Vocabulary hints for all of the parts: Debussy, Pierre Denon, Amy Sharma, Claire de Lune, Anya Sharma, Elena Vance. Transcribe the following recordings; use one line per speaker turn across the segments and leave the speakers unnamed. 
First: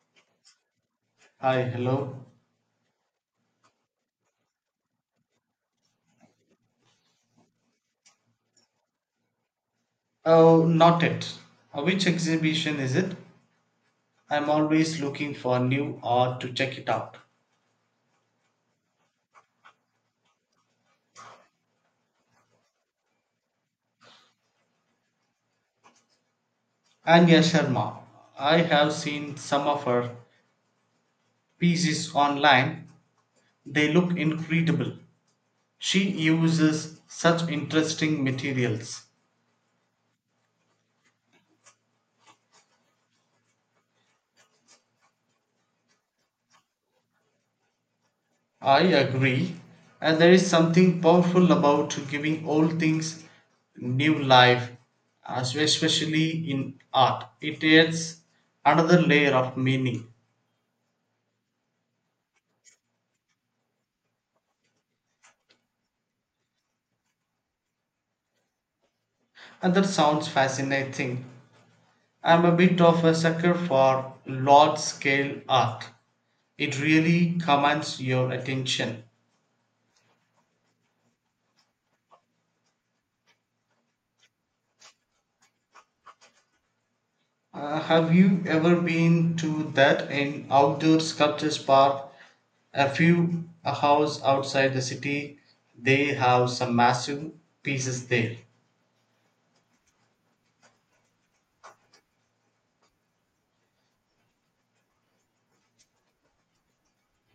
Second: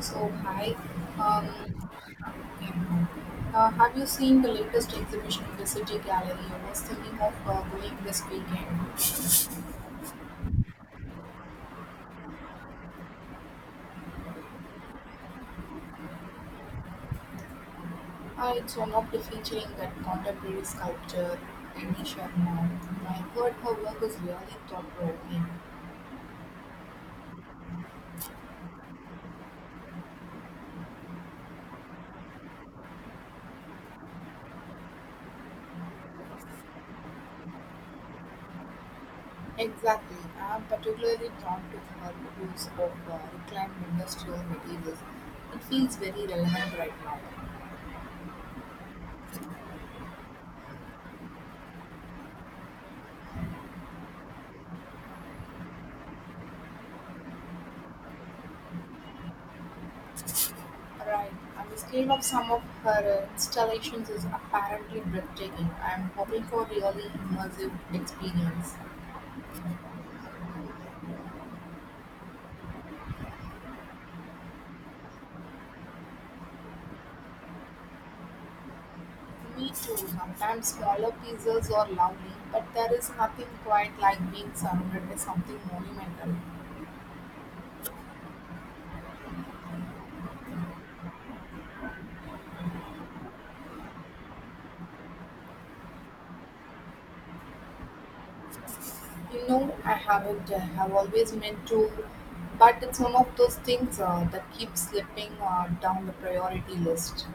So, hi. Um,
Hi, hello.
yeah. Have you seen the latest exhibition in the City Gallery? I was thinking of going this weekend.
Oh, not it. Which exhibition is it? I'm always looking for new art to check it out.
It's one of the featuring that contemporary sculptor Amy Sharma. I heard her work is really thought-provoking.
Anya Sharma. I have seen some of her pieces online. They look incredible. She uses such interesting materials.
Exactly. I'm particularly drawn to her use of reclaimed industrial materials. It feels very relevant right now.
I agree. And there is something powerful about giving old things new life, especially in art. It adds another layer of meaning.
Right, and the scale of some of her installations is apparently breathtaking. I'm hoping for really immersive experience.
And that sounds fascinating. I'm a bit of a sucker for large scale art. It really commands your attention.
Me too. Sometimes smaller pieces are lovely, but there is nothing quite like being surrounded by something monumental.
Have you ever been to that in outdoor sculptures park? A few a house outside the city, they have some massive pieces there.
You know, I haven't. I have always meant to, but it's one of those things that keeps slipping down the priority list.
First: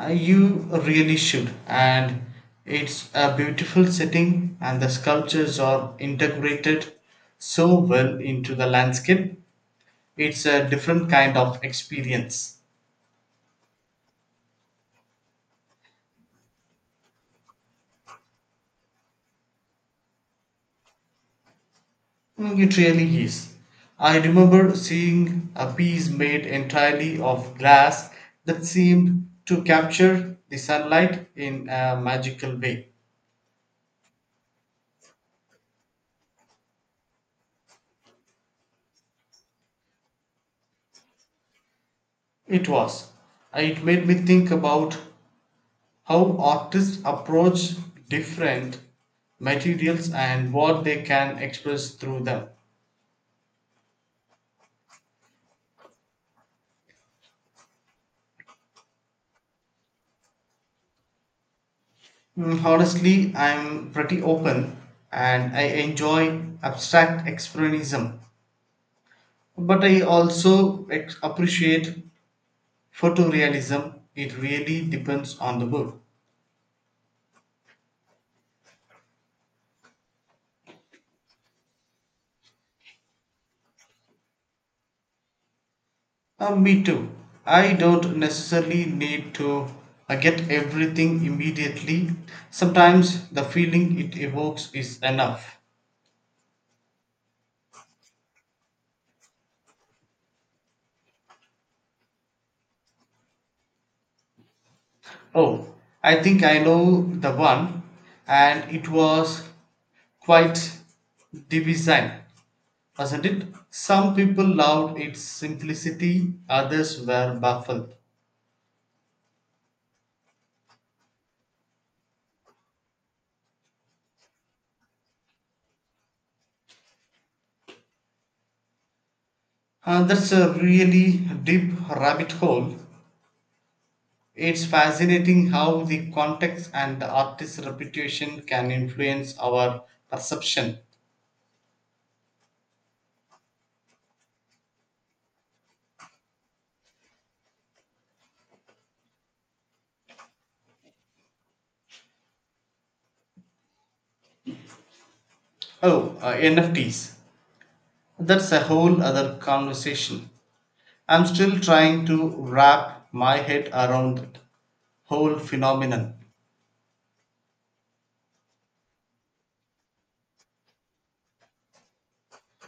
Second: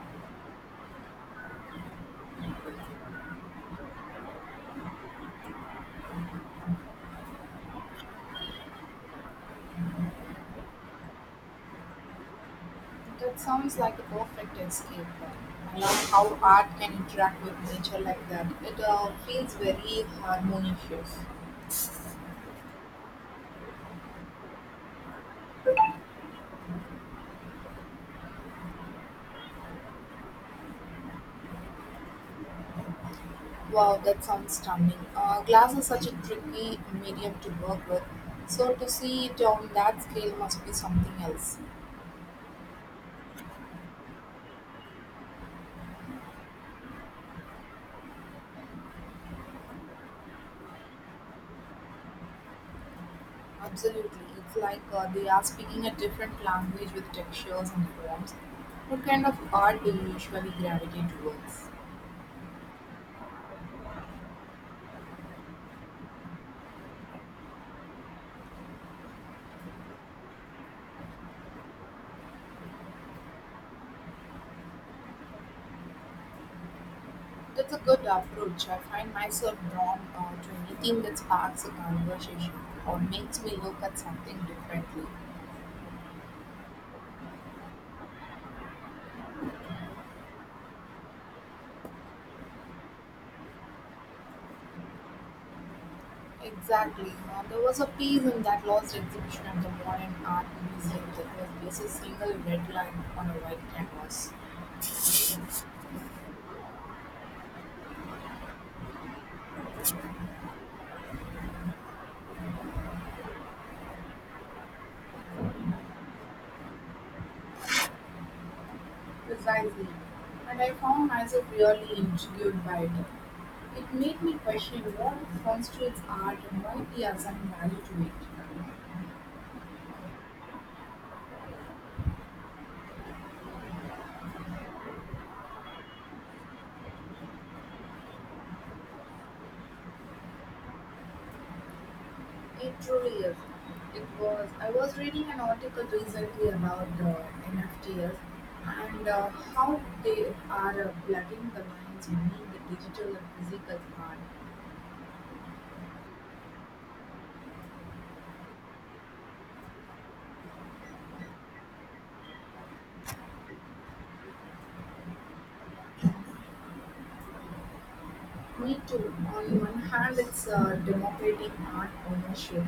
You really should, and it's a beautiful setting, and the sculptures are integrated so well into the landscape. It's a different kind of experience.
That sounds like a perfect escape plan. I love how art can interact with nature like that. It feels very harmonious.
Mm, it really is. I remember seeing a piece made entirely of glass that seemed to capture the sunlight in a magical way.
Wow, that sounds stunning. Glass is such a tricky medium to work with, so to see it on that scale must be something else.
It was. It made me think about how artists approach different materials and what they can express through them.
Absolutely, it's like they are speaking a different language with textures and forms. What kind of art do you usually gravitate towards?
Mm, honestly, I'm pretty open and I enjoy abstract expressionism, but I also appreciate photorealism. It really depends on the book.
That's a good approach. I find myself drawn to anything that sparks a conversation or makes me look at something differently.
Me too. I don't necessarily need to get everything immediately. Sometimes the feeling it evokes is enough.
Exactly. There was a piece in that lost exhibition at the Modern Art Museum that was just a single red line on a white canvas.
Oh, I think I know the one, and it was quite divisive, wasn't it? Some people loved its simplicity, others were baffled.
Precisely. And I found myself really intrigued by it. It made me question what constitutes art and why we assign value to it.
That's a really deep rabbit hole. It's fascinating how the context and the artist's reputation can influence our perception.
It truly is. It was. I was reading an article recently about NFTs and how they are blurring the lines between the digital and physical art.
Oh, NFTs. That's a whole other conversation. I'm still trying to wrap my head around that whole phenomenon.
Me too. On one hand, it's democratic art ownership,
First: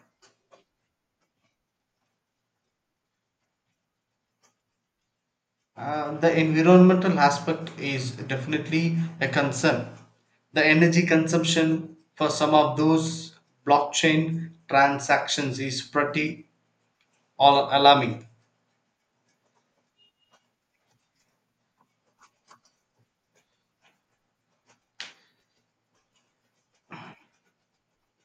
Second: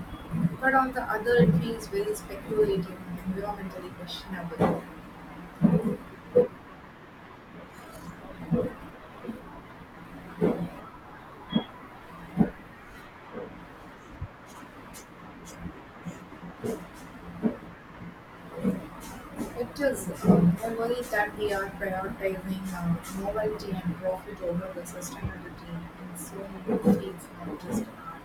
but on the other, it feels very speculative and environmentally questionable.
The environmental aspect is definitely a concern. The energy consumption for some of those blockchain transactions is pretty all alarming.
It is only that we are prioritizing novelty and profit over the sustainability in so many fields of artistic art.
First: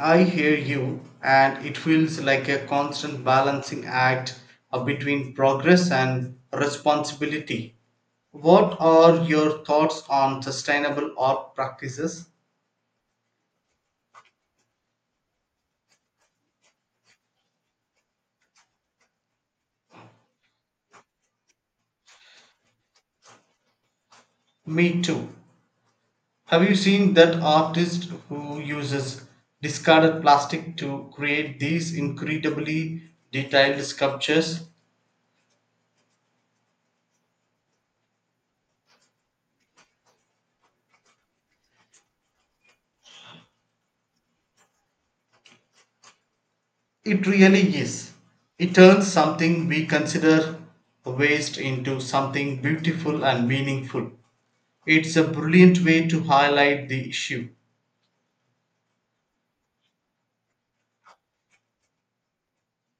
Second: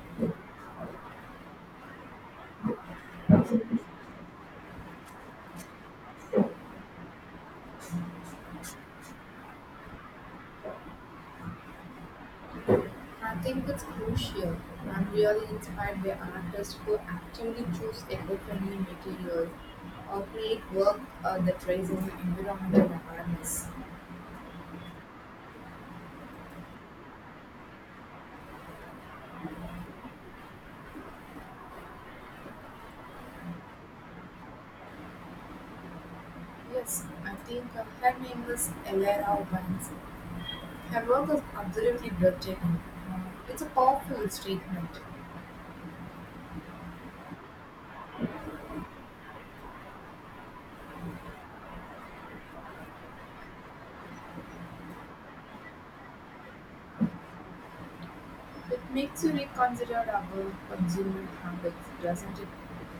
I hear you, and it feels like a constant balancing act between progress and responsibility. What are your thoughts on sustainable art practices?
I think it's crucial. I'm really inspired by artists who actively choose eco-friendly materials or create work that raises environmental awareness.
Me too. Have you seen that artist who uses discarded plastic to create these incredibly detailed sculptures?
Yes, I think her name is Elena Vance. Her work is absolutely breathtaking. Uh, it's a powerful statement.
It really is. It turns something we consider a waste into something beautiful and meaningful. It's a brilliant way to highlight the issue.
It makes you reconsider our consumer habits, doesn't it?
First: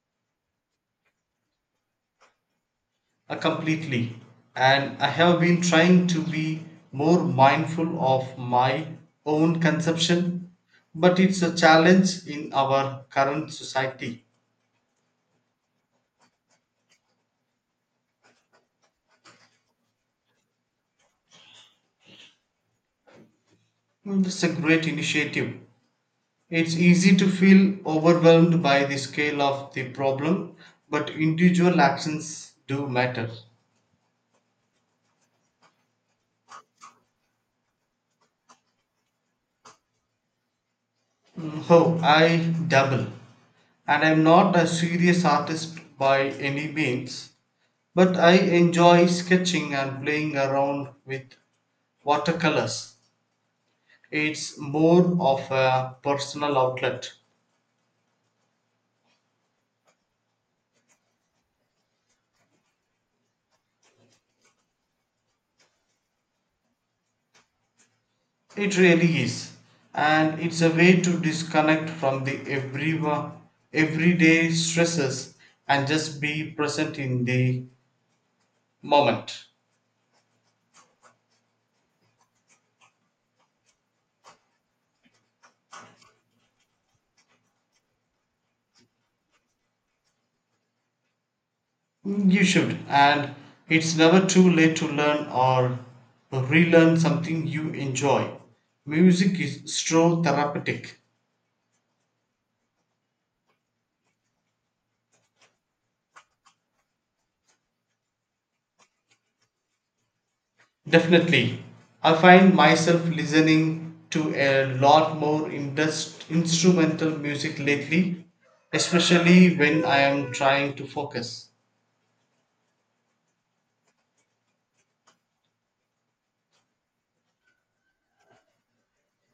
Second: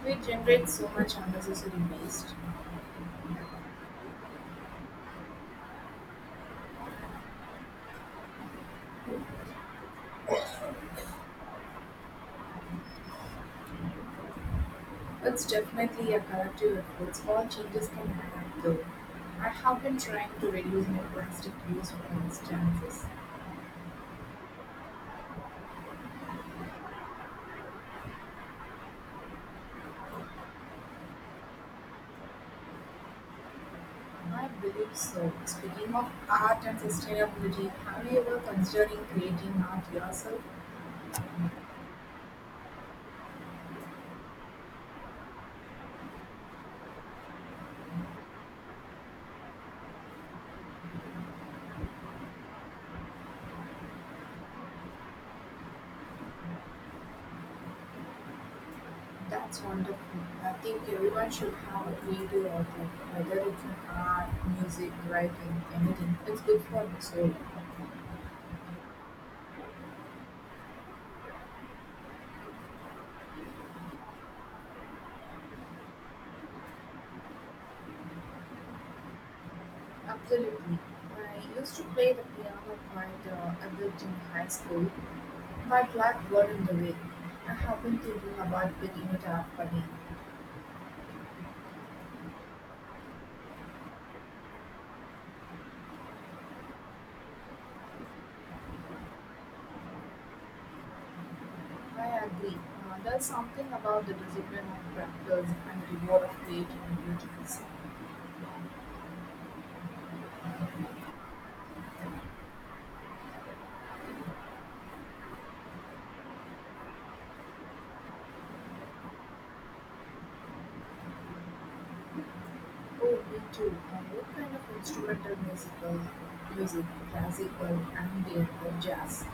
We generate so much unnecessary waste.
Completely. And I have been trying to be more mindful of my own consumption, but it's a challenge in our current society.
It's definitely a collective effort. Small changes can add up, though. I have been trying to reduce my plastic use, for instance.
Mm, it's a great initiative. It's easy to feel overwhelmed by the scale of the problem, but individual actions do matter.
I believe so. Speaking of art and sustainability, have you ever considering creating art yourself?
Mm, oh, I double. And I'm not a serious artist by any means, but I enjoy sketching and playing around with watercolors. It's more of a personal outlet.
That's wonderful. I think everyone should have a creative outlet, whether it's in art, music, writing, anything. It's good for the soul.
It really is. And it's a way to disconnect from the everyday stresses and just be present in the moment.
Absolutely. I used to play the piano quite a bit in high school. My black got in the way. I have been thinking about picking it up again.
You should. And it's never too late to learn or relearn something you enjoy. Music is so therapeutic.
I agree. There's something about the discipline of practice and the reward of creating beautiful.
Definitely. I find myself listening to a lot more instrumental music lately, especially when I am trying to focus.
Oh, me too. What kind of instrumental music? Classical, ambient, or jazz?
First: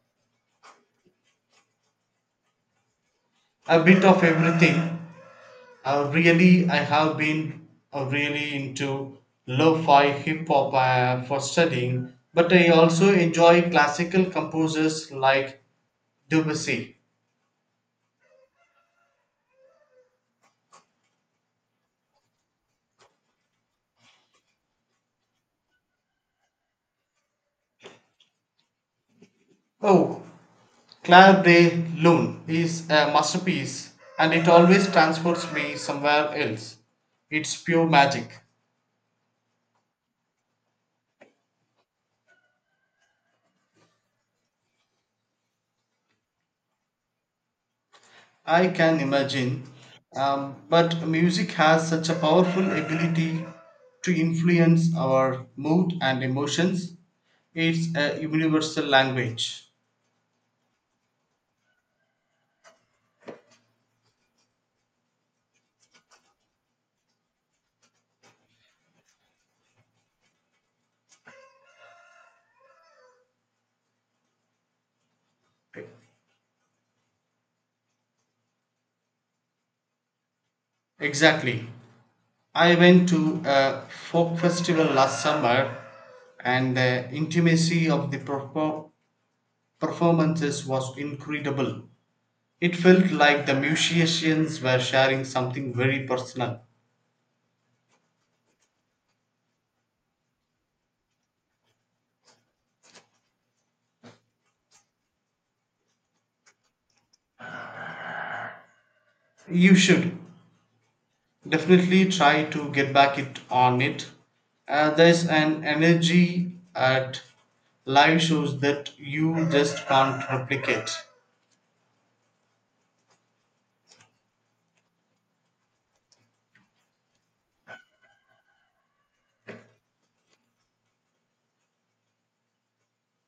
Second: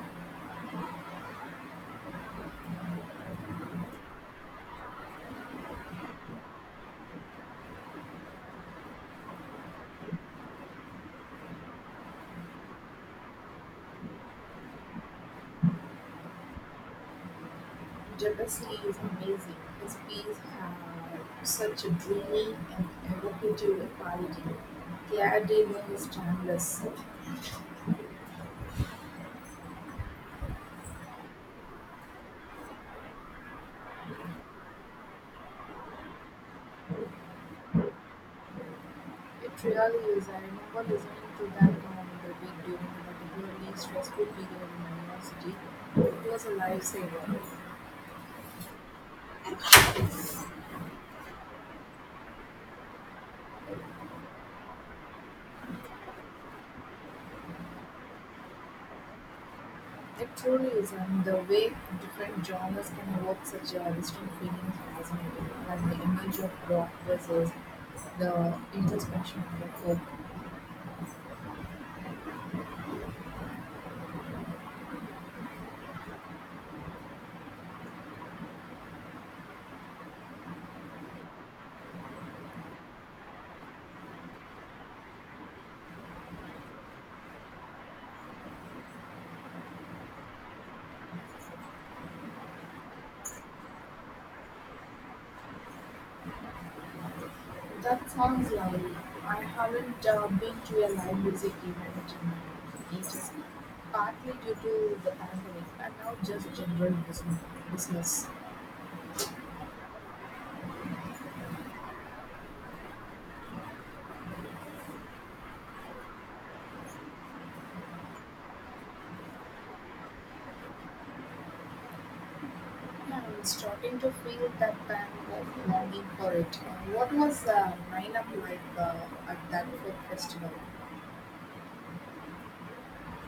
A bit of everything. I have been really into lo-fi hip hop for studying, but I also enjoy classical composers like Debussy.
Debussy is amazing. His pieces have such a dreamy and evocative quality. Pierre Denon is timeless.
Oh, Claire de Lune is a masterpiece and it always transports me somewhere else. It's pure magic.
It really is. I remember listening to that on the week during a particularly stressful period in my university. It was a lifesaver.
I can imagine. But music has such a powerful ability to influence our mood and emotions. It's a universal language.
It truly is, and the way different genres can evoke such distinct feelings is fascinating. And the image of rock versus the introspection of the folk.
Exactly. I went to a folk festival last summer and the intimacy of the performances was incredible. It felt like the musicians were sharing something very personal.
That sounds lovely. I haven't been to a live music event in ages, partly due to the pandemic and now just general business.
You should definitely try to get back it on it. There's an energy at live shows that you just can't replicate.
Yeah, I'm starting to feel that kind of longing for it. What was lineup like at that folk festival?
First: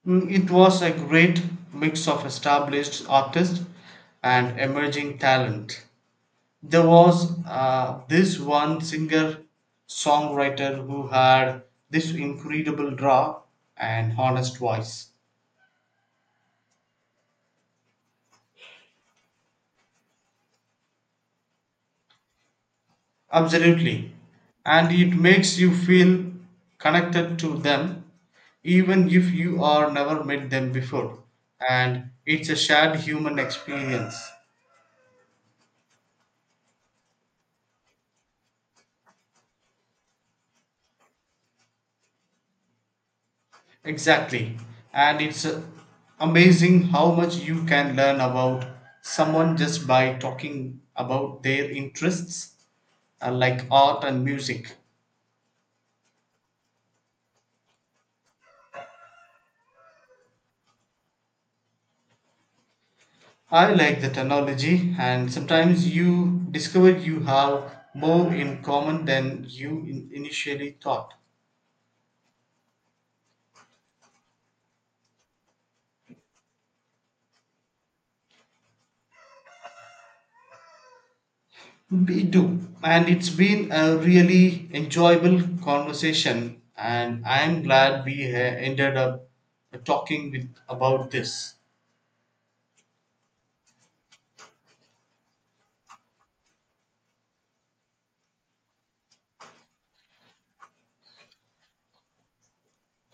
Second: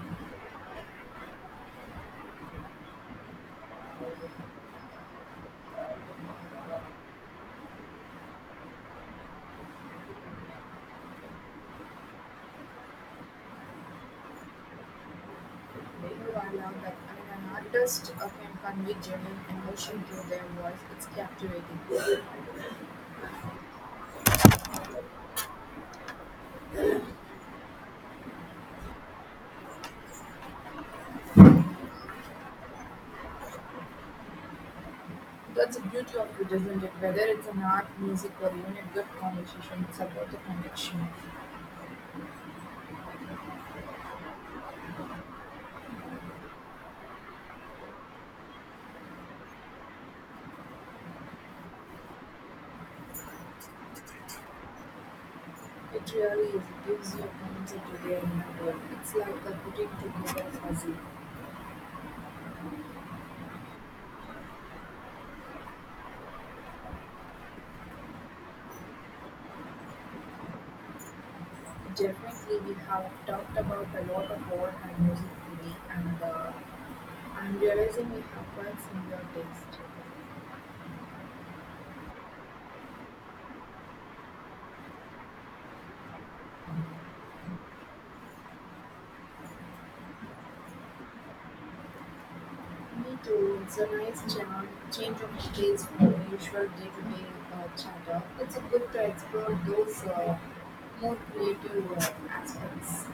Mm, it was a great mix of established artists and emerging talent. There was this one singer songwriter who had this incredible draw and honest voice.
You are loud that when an artist can convey genuine emotion through their voice. It's captivating.
Absolutely. And it makes you feel connected to them even if you are never met them before. And it's a shared human experience.
That's the beauty of it, isn't it? Whether it's an art, music, or even a good conversation, it's about the connection.
Exactly. And it's amazing how much you can learn about someone just by talking about their interests, like art and music.
It really is. It gives you a concept to their inner world. It's like a putting together fuzzy.
I like the analogy, and sometimes you discover you have more in common than you initially thought.
Definitely, we have talked about a lot of art and music today, and I'm realizing we have quite similar taste.
We do. And it's been a really enjoyable conversation, and I'm glad we ended up talking with, about this.
Me too. It's a nice change of pace from the usual day-to-day chatter. It's a good to explore those more creative aspects.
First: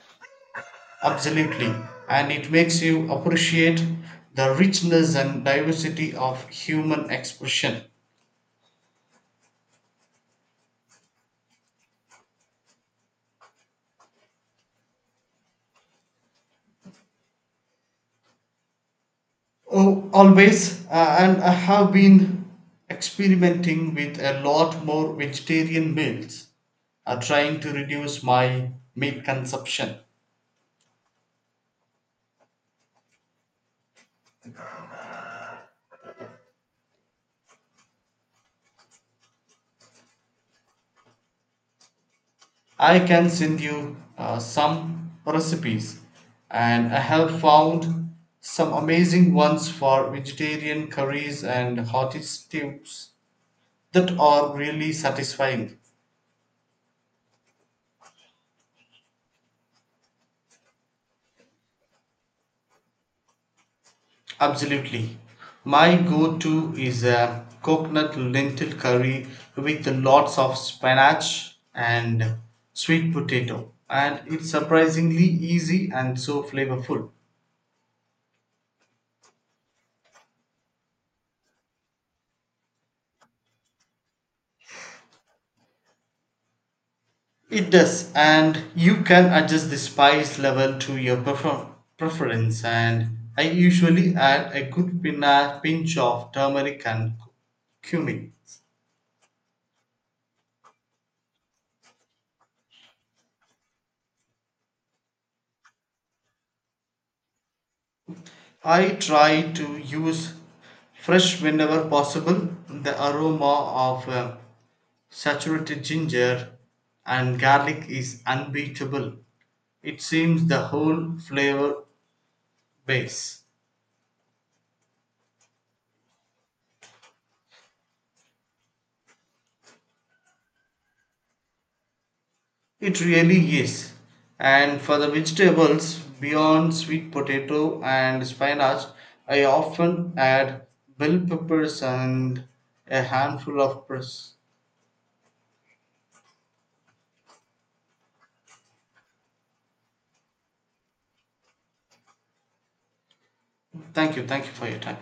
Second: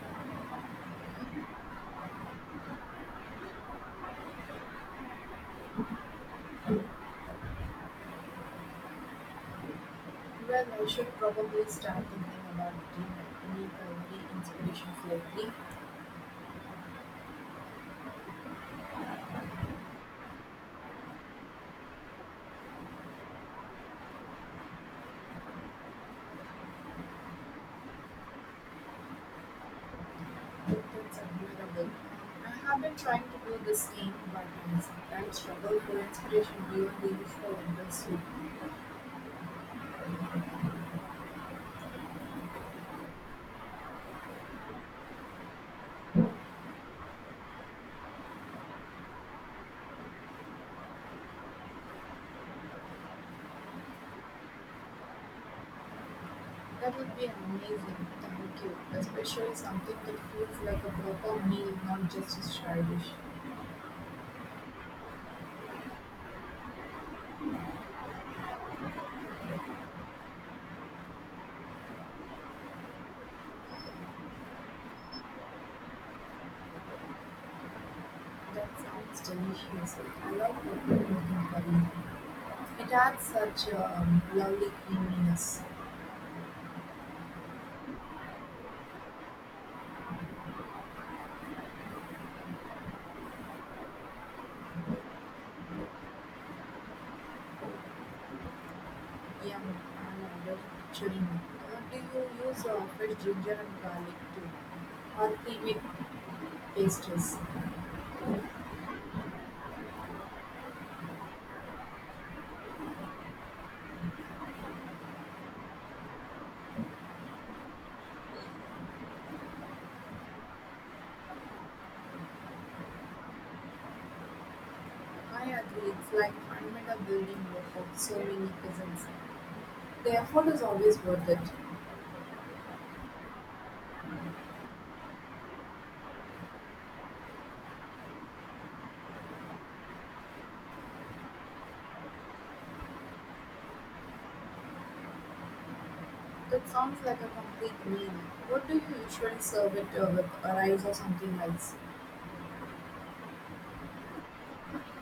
Absolutely. And it makes you appreciate the richness and diversity of human expression.
Well, I should probably start thinking about getting any culinary inspirations lately.
Oh, always. And I have been experimenting with a lot more vegetarian meals, trying to reduce my meat consumption.
That's admirable. I have been trying to do the same, but I sometimes struggle for inspiration beyond the usual industry.
I can send you some recipes, and I have found some amazing ones for vegetarian curries and hearty stews that are really satisfying.
That would be amazing, thank you. Especially something that feels like a proper meal, not just a side dish.
Absolutely. My go to is a coconut lentil curry with lots of spinach and sweet potato. And it's surprisingly easy and so flavorful.
That sounds delicious. I like purple looking curry. It adds such a lovely creaminess.
It does, and you can adjust the spice level to your preference. And I usually add a good pinch of turmeric and cumin.
Yum, I'm already picturing it. Do you use fresh ginger and garlic too? Or pre-made pastries?
I try to use fresh whenever possible. The aroma of saturated ginger and garlic is unbeatable. It seems the whole flavor base.
I agree, it's like I a building block of so many cousins. The effort is always worth it.
It really is. And for the vegetables, beyond sweet potato and spinach, I often add bell peppers and a handful of press.
That sounds like a complete meal. What do you usually serve it with? A rice or something else?
Thank you. Thank you for your time.